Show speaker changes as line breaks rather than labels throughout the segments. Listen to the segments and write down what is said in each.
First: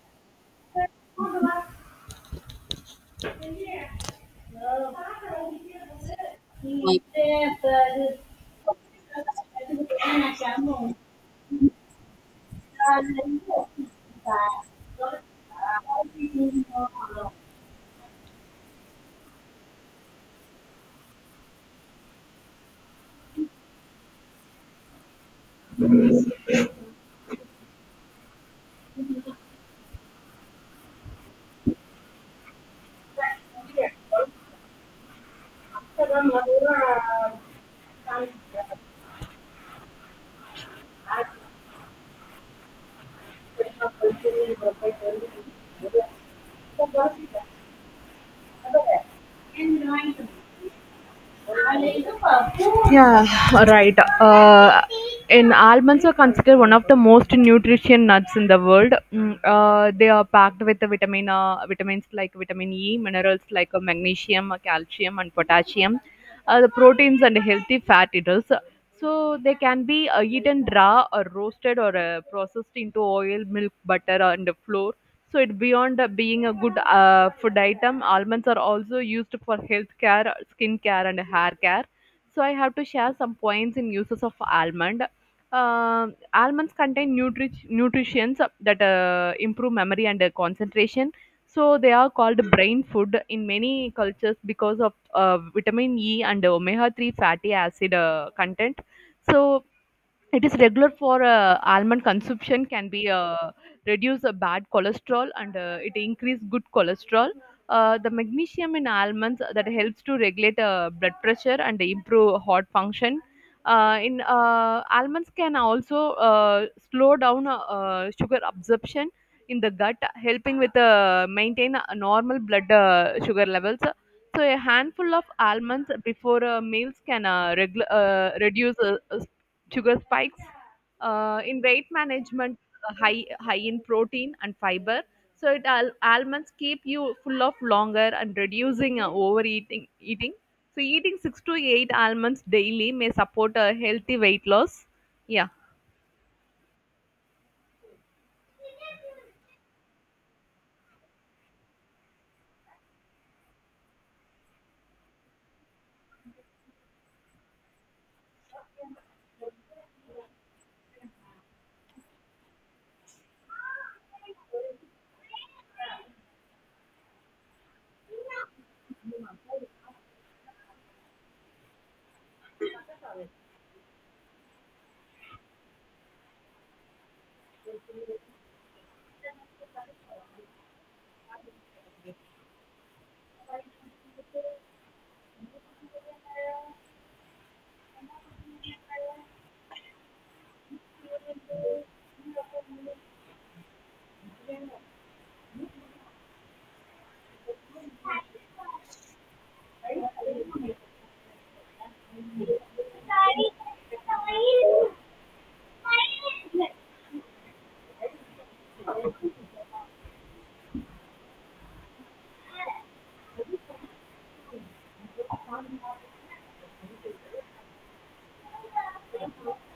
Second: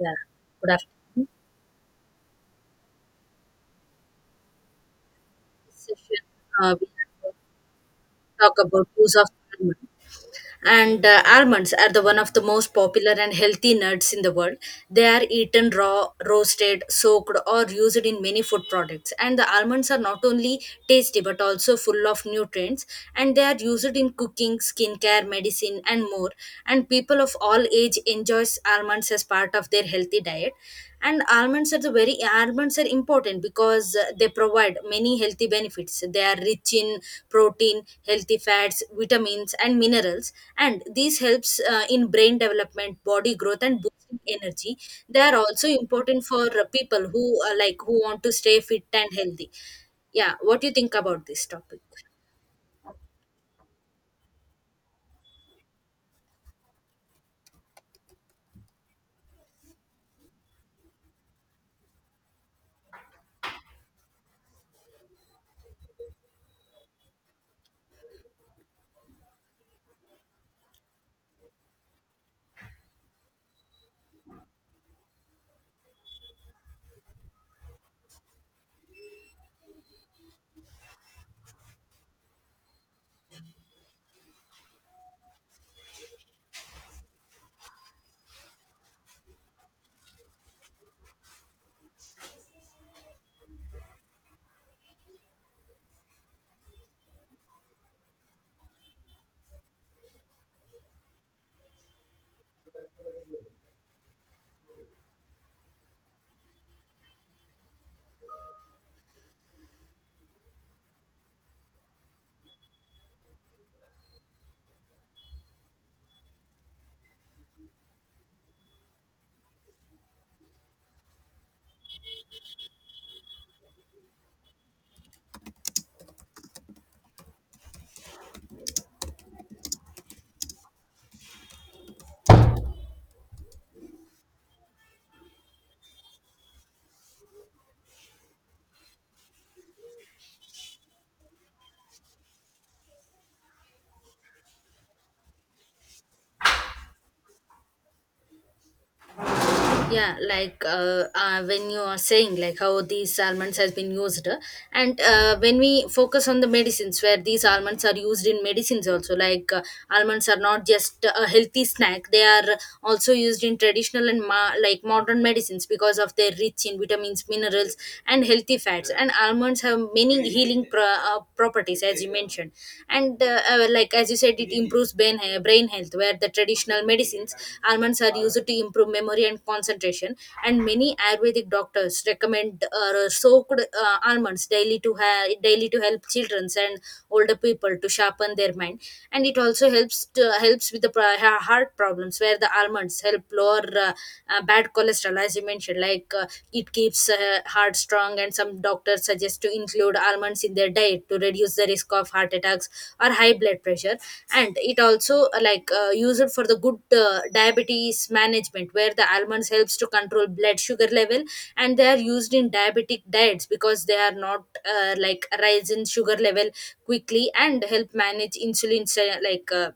Yeah, good afternoon. This session, we have to talk about use of almond. And almonds are the one of the most popular and healthy nuts in the world. They are eaten raw, roasted, soaked, or used in many food products. And the almonds are not only tasty but also full of nutrients. And they are used in cooking, skincare, medicine, and more. And people of all age enjoys almonds as part of their healthy diet, and almonds are important because they provide many healthy benefits. They are rich in protein, healthy fats, vitamins, and minerals, and this helps in brain development, body growth, and boosting energy. They are also important for people who like who want to stay fit and healthy. Yeah, what do you think about this topic?
Yeah, right. Uh, and almonds are considered one of the most nutrition nuts in the world. They are packed with the vitamins like vitamin E, minerals like magnesium, calcium, and potassium, the proteins and healthy fatty acids. So they can be eaten raw or roasted or processed into oil, milk, butter, and flour. So it beyond being a good food item, almonds are also used for health care, skin care, and hair care, so I have to share some points in uses of almond. Almonds contain nutrients that improve memory and concentration. So they are called brain food in many cultures because of vitamin E and omega-3 fatty acid content. So it is regular for almond consumption can be reduce bad cholesterol, and it increase good cholesterol. The magnesium in almonds that helps to regulate blood pressure and improve heart function. In Almonds can also slow down sugar absorption in the gut, helping with maintain a normal blood sugar levels. So a handful of almonds before meals can reduce sugar spikes. In weight management, high in protein and fiber. So almonds keep you full of longer and reducing overeating eating. So eating six to eight almonds daily may support a healthy weight loss. Yeah.
Yeah, like when you are saying like how these almonds has been used, and when we focus on the medicines where these almonds are used in medicines also, like almonds are not just a healthy snack, they are also used in traditional and like modern medicines because of their rich in vitamins, minerals, and healthy fats. And almonds have many healing properties exercise as you mentioned. And like as you said, it improves brain, brain health. Where the traditional medicines, almonds are used to improve memory and concentration, and many ayurvedic doctors recommend soaked almonds daily to help children and older people to sharpen their mind. And it also helps with the heart problems, where the almonds help lower bad cholesterol as you mentioned. Like it keeps heart strong, and some doctors suggest to include almonds in their diet to reduce the risk of heart attacks or high blood pressure. And it also like used for the good diabetes management, where the almonds helps to control blood sugar level, and they are used in diabetic diets because they are not like rise in sugar level quickly, and help manage insulin, like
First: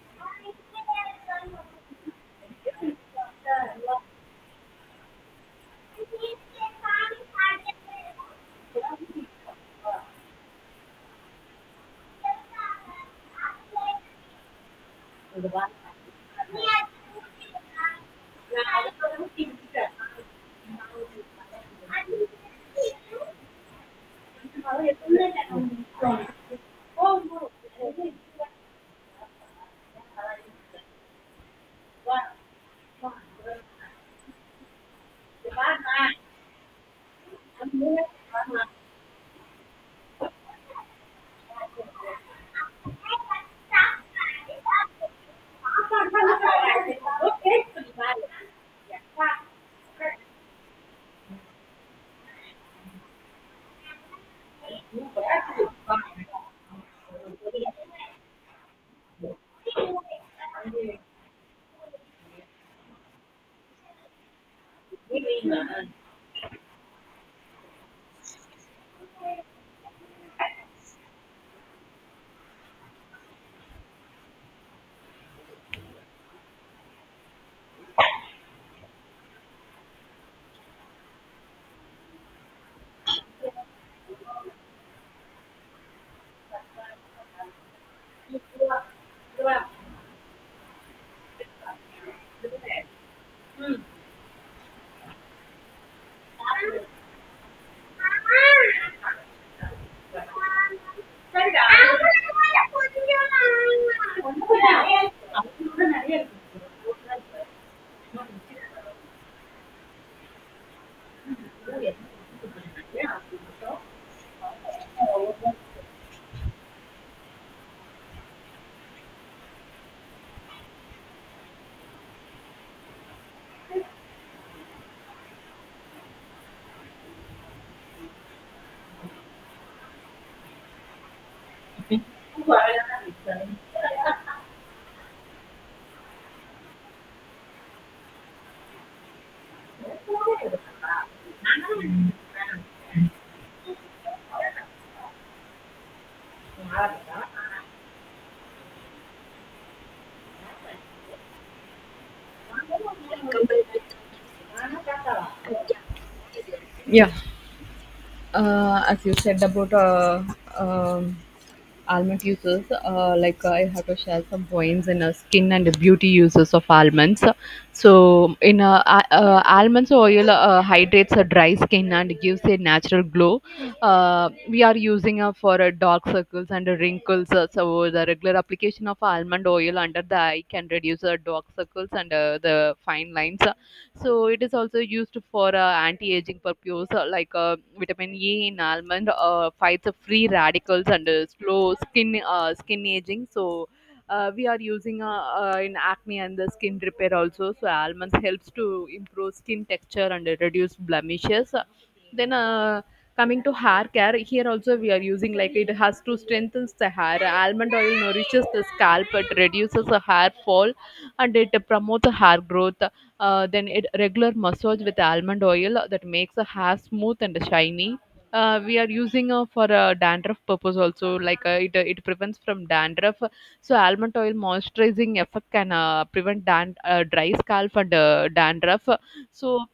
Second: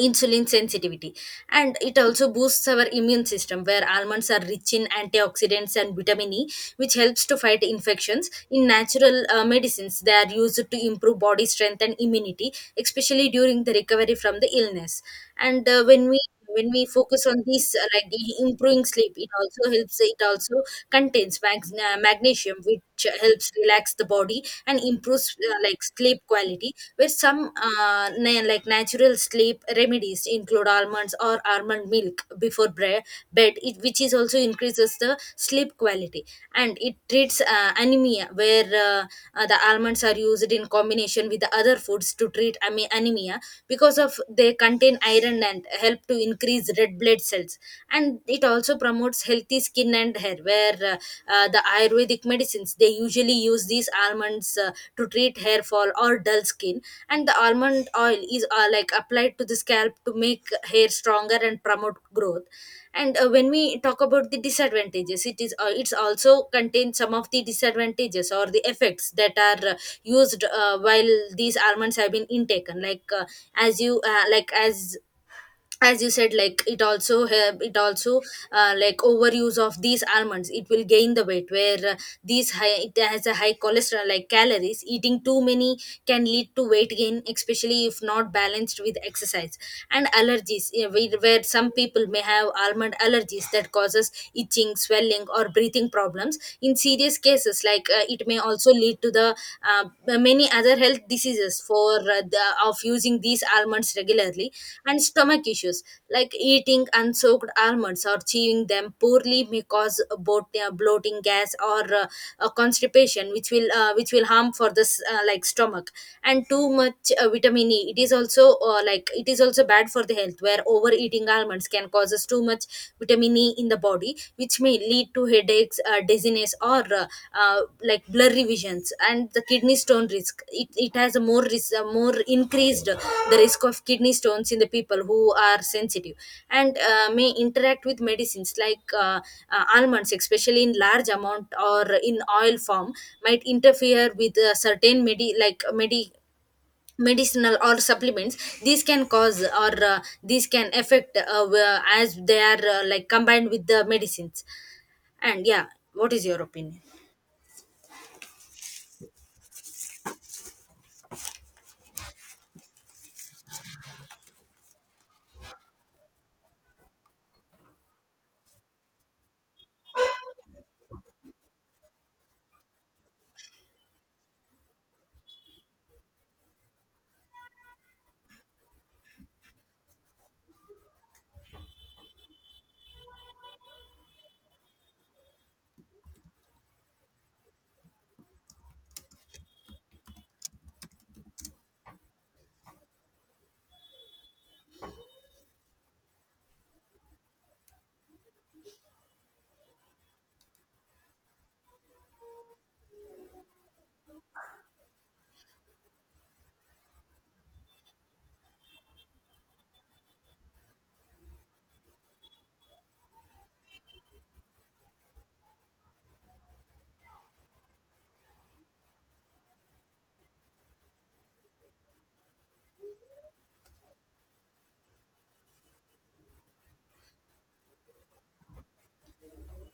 insulin sensitivity. And it also boosts our immune system, where almonds are rich in antioxidants and vitamin E, which helps to fight infections. In natural medicines, they are used to improve body strength and immunity, especially during the recovery from the illness. And when we focus on this, like the improving sleep, it also helps, it also contains magnesium, which helps relax the body and improves like sleep quality, where some like natural sleep remedies include almonds or almond milk before bed it, which is also increases the sleep quality. And it treats anemia, where the almonds are used in combination with the other foods to treat anemia, because of they contain iron and help to increase red blood cells. And it also promotes healthy skin and hair, where the ayurvedic medicines, they usually use these almonds to treat hair fall or dull skin, and the almond oil is like applied to the scalp to make hair stronger and promote growth. And when we talk about the disadvantages, it is it's also contains some of the disadvantages or the effects that are used while these almonds have been intaken. Like as you like as you said, like it also help, it also like overuse of these almonds, it will gain the weight, where these high, it has a high cholesterol like calories, eating too many can lead to weight gain, especially if not balanced with exercise. And allergies, yeah, where some people may have almond allergies that causes itching, swelling, or breathing problems in serious cases. Like it may also lead to the uh, many other health diseases for of using these almonds regularly. And stomach issues, like eating unsoaked almonds or chewing them poorly may cause both bloating, gas, or constipation, which will harm for this like stomach. And too much vitamin E, it is also like it is also bad for the health, where overeating almonds can causes too much vitamin E in the body, which may lead to headaches, dizziness, or like blurry visions, and the kidney stone risk. It has a more risk, more increased the risk of kidney stones in the people who are sensitive. And may interact with medicines, like almonds, especially in large amount or in oil form, might interfere with certain medicinal or supplements. These can cause, or these can affect as they are like combined with the medicines. And yeah, what is your opinion?
Yeah, as you said about um almond uses, like I have to share some points in skin and beauty uses of almonds, so in almonds oil hydrates a dry skin and gives a natural glow. We are using for dark circles and wrinkles, so the regular application of almond oil under the eye can reduce dark circles and the fine lines. So it is also used for anti-aging purpose, vitamin E in almond fights free radicals and slow skin aging. So we are using in acne and the skin repair also. So almonds helps to improve skin texture and reduce blemishes. Then Coming to hair care, here also we are using like it has to strengthen the hair. Almond oil nourishes the scalp, it reduces the hair fall, and it promotes the hair growth. Then it regular massage with almond oil that makes the hair smooth and shiny. We are using for dandruff purpose also, it prevents from dandruff, so almond oil moisturizing effect can prevent dry scalp and dandruff. So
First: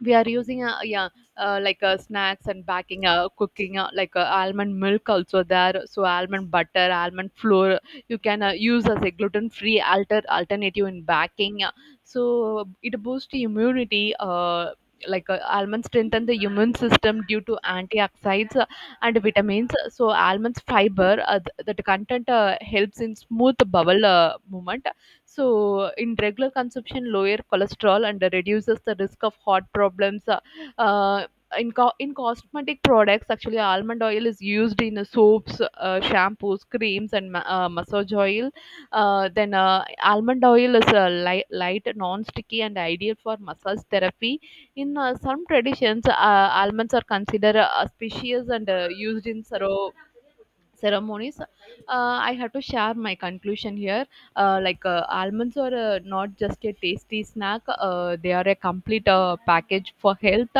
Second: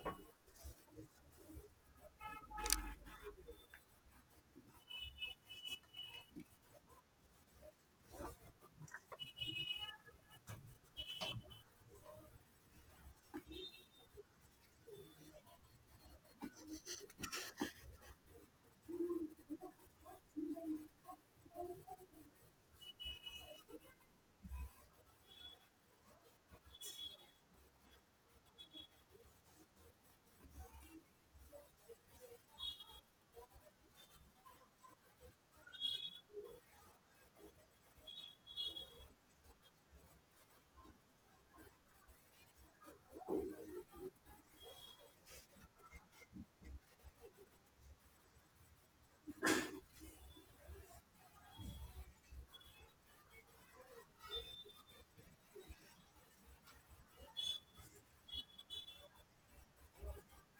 we are using snacks and baking, cooking, almond milk also there, so almond butter, almond flour, you can use as a gluten free alternative in baking. So it boosts the immunity, almonds strengthen the immune system due to antioxidants and vitamins, so almonds fiber that content helps in smooth bowel movement. So, in regular consumption, lower cholesterol and reduces the risk of heart problems. Uh, in cosmetic products, actually, almond oil is used in soaps, shampoos, creams, and massage oil. Almond oil is light, non sticky, and ideal for massage therapy. In some traditions, almonds are considered auspicious and used in sero ceremonies. I have to share my conclusion here. Almonds are not just a tasty snack, they are a complete package for health,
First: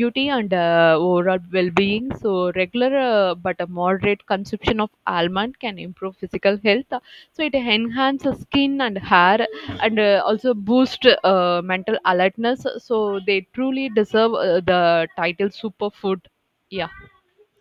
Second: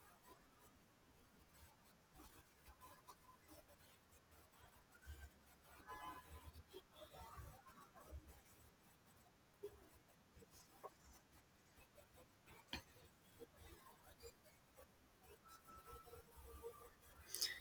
beauty, and overall well-being, so regular but a moderate consumption of almond can improve physical health, so it enhances skin and hair, and also boost mental alertness, so they truly deserve the title superfood. Yeah.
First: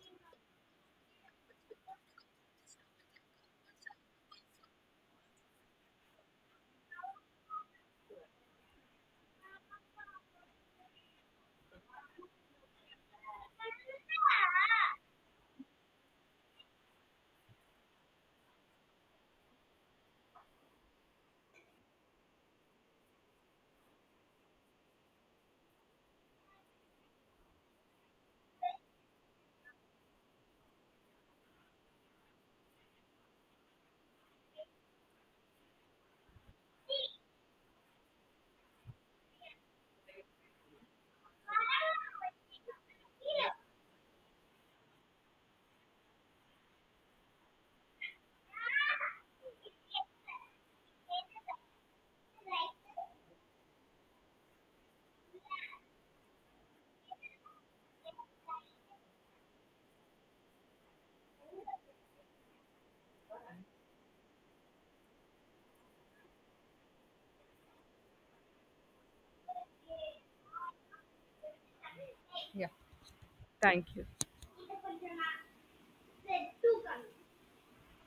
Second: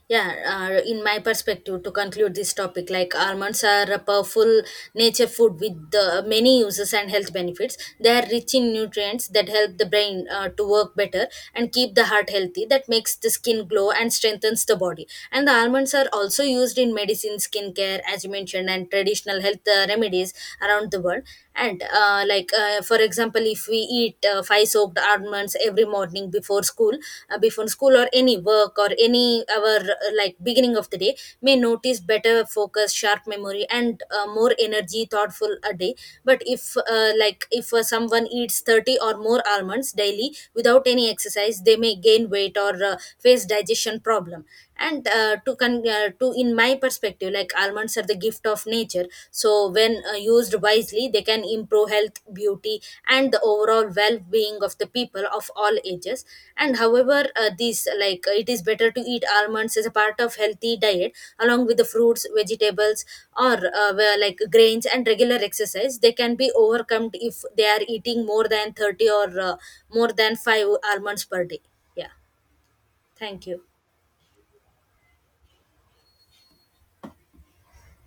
Yeah, in my perspective, to conclude this topic, like almonds are a powerful nature food with many uses and health benefits. They are rich in nutrients that help the brain to work better and keep the heart healthy, that makes the skin glow and strengthens the body. And the almonds are also used in medicine, skincare, as you mentioned, and traditional health remedies around the world. And like for example, if we eat five soaked almonds every morning before school, before school or any work or any our, like beginning of the day, may notice better focus, sharp memory, and more energy thoughtful a day. But if like if someone eats 30 or more almonds daily without any exercise, they may gain weight or face digestion problem. And to in my perspective, like almonds are the gift of nature, so when used wisely, they can improve health, beauty, and the overall well-being of the people of all ages. And however, these like it is better to eat almonds as a part of healthy diet along with the fruits, vegetables, or like grains, and regular exercise. They can be overcome if they are eating more than 30 or more than 5 almonds per day. Yeah,
Yeah,
thank you.
thank you.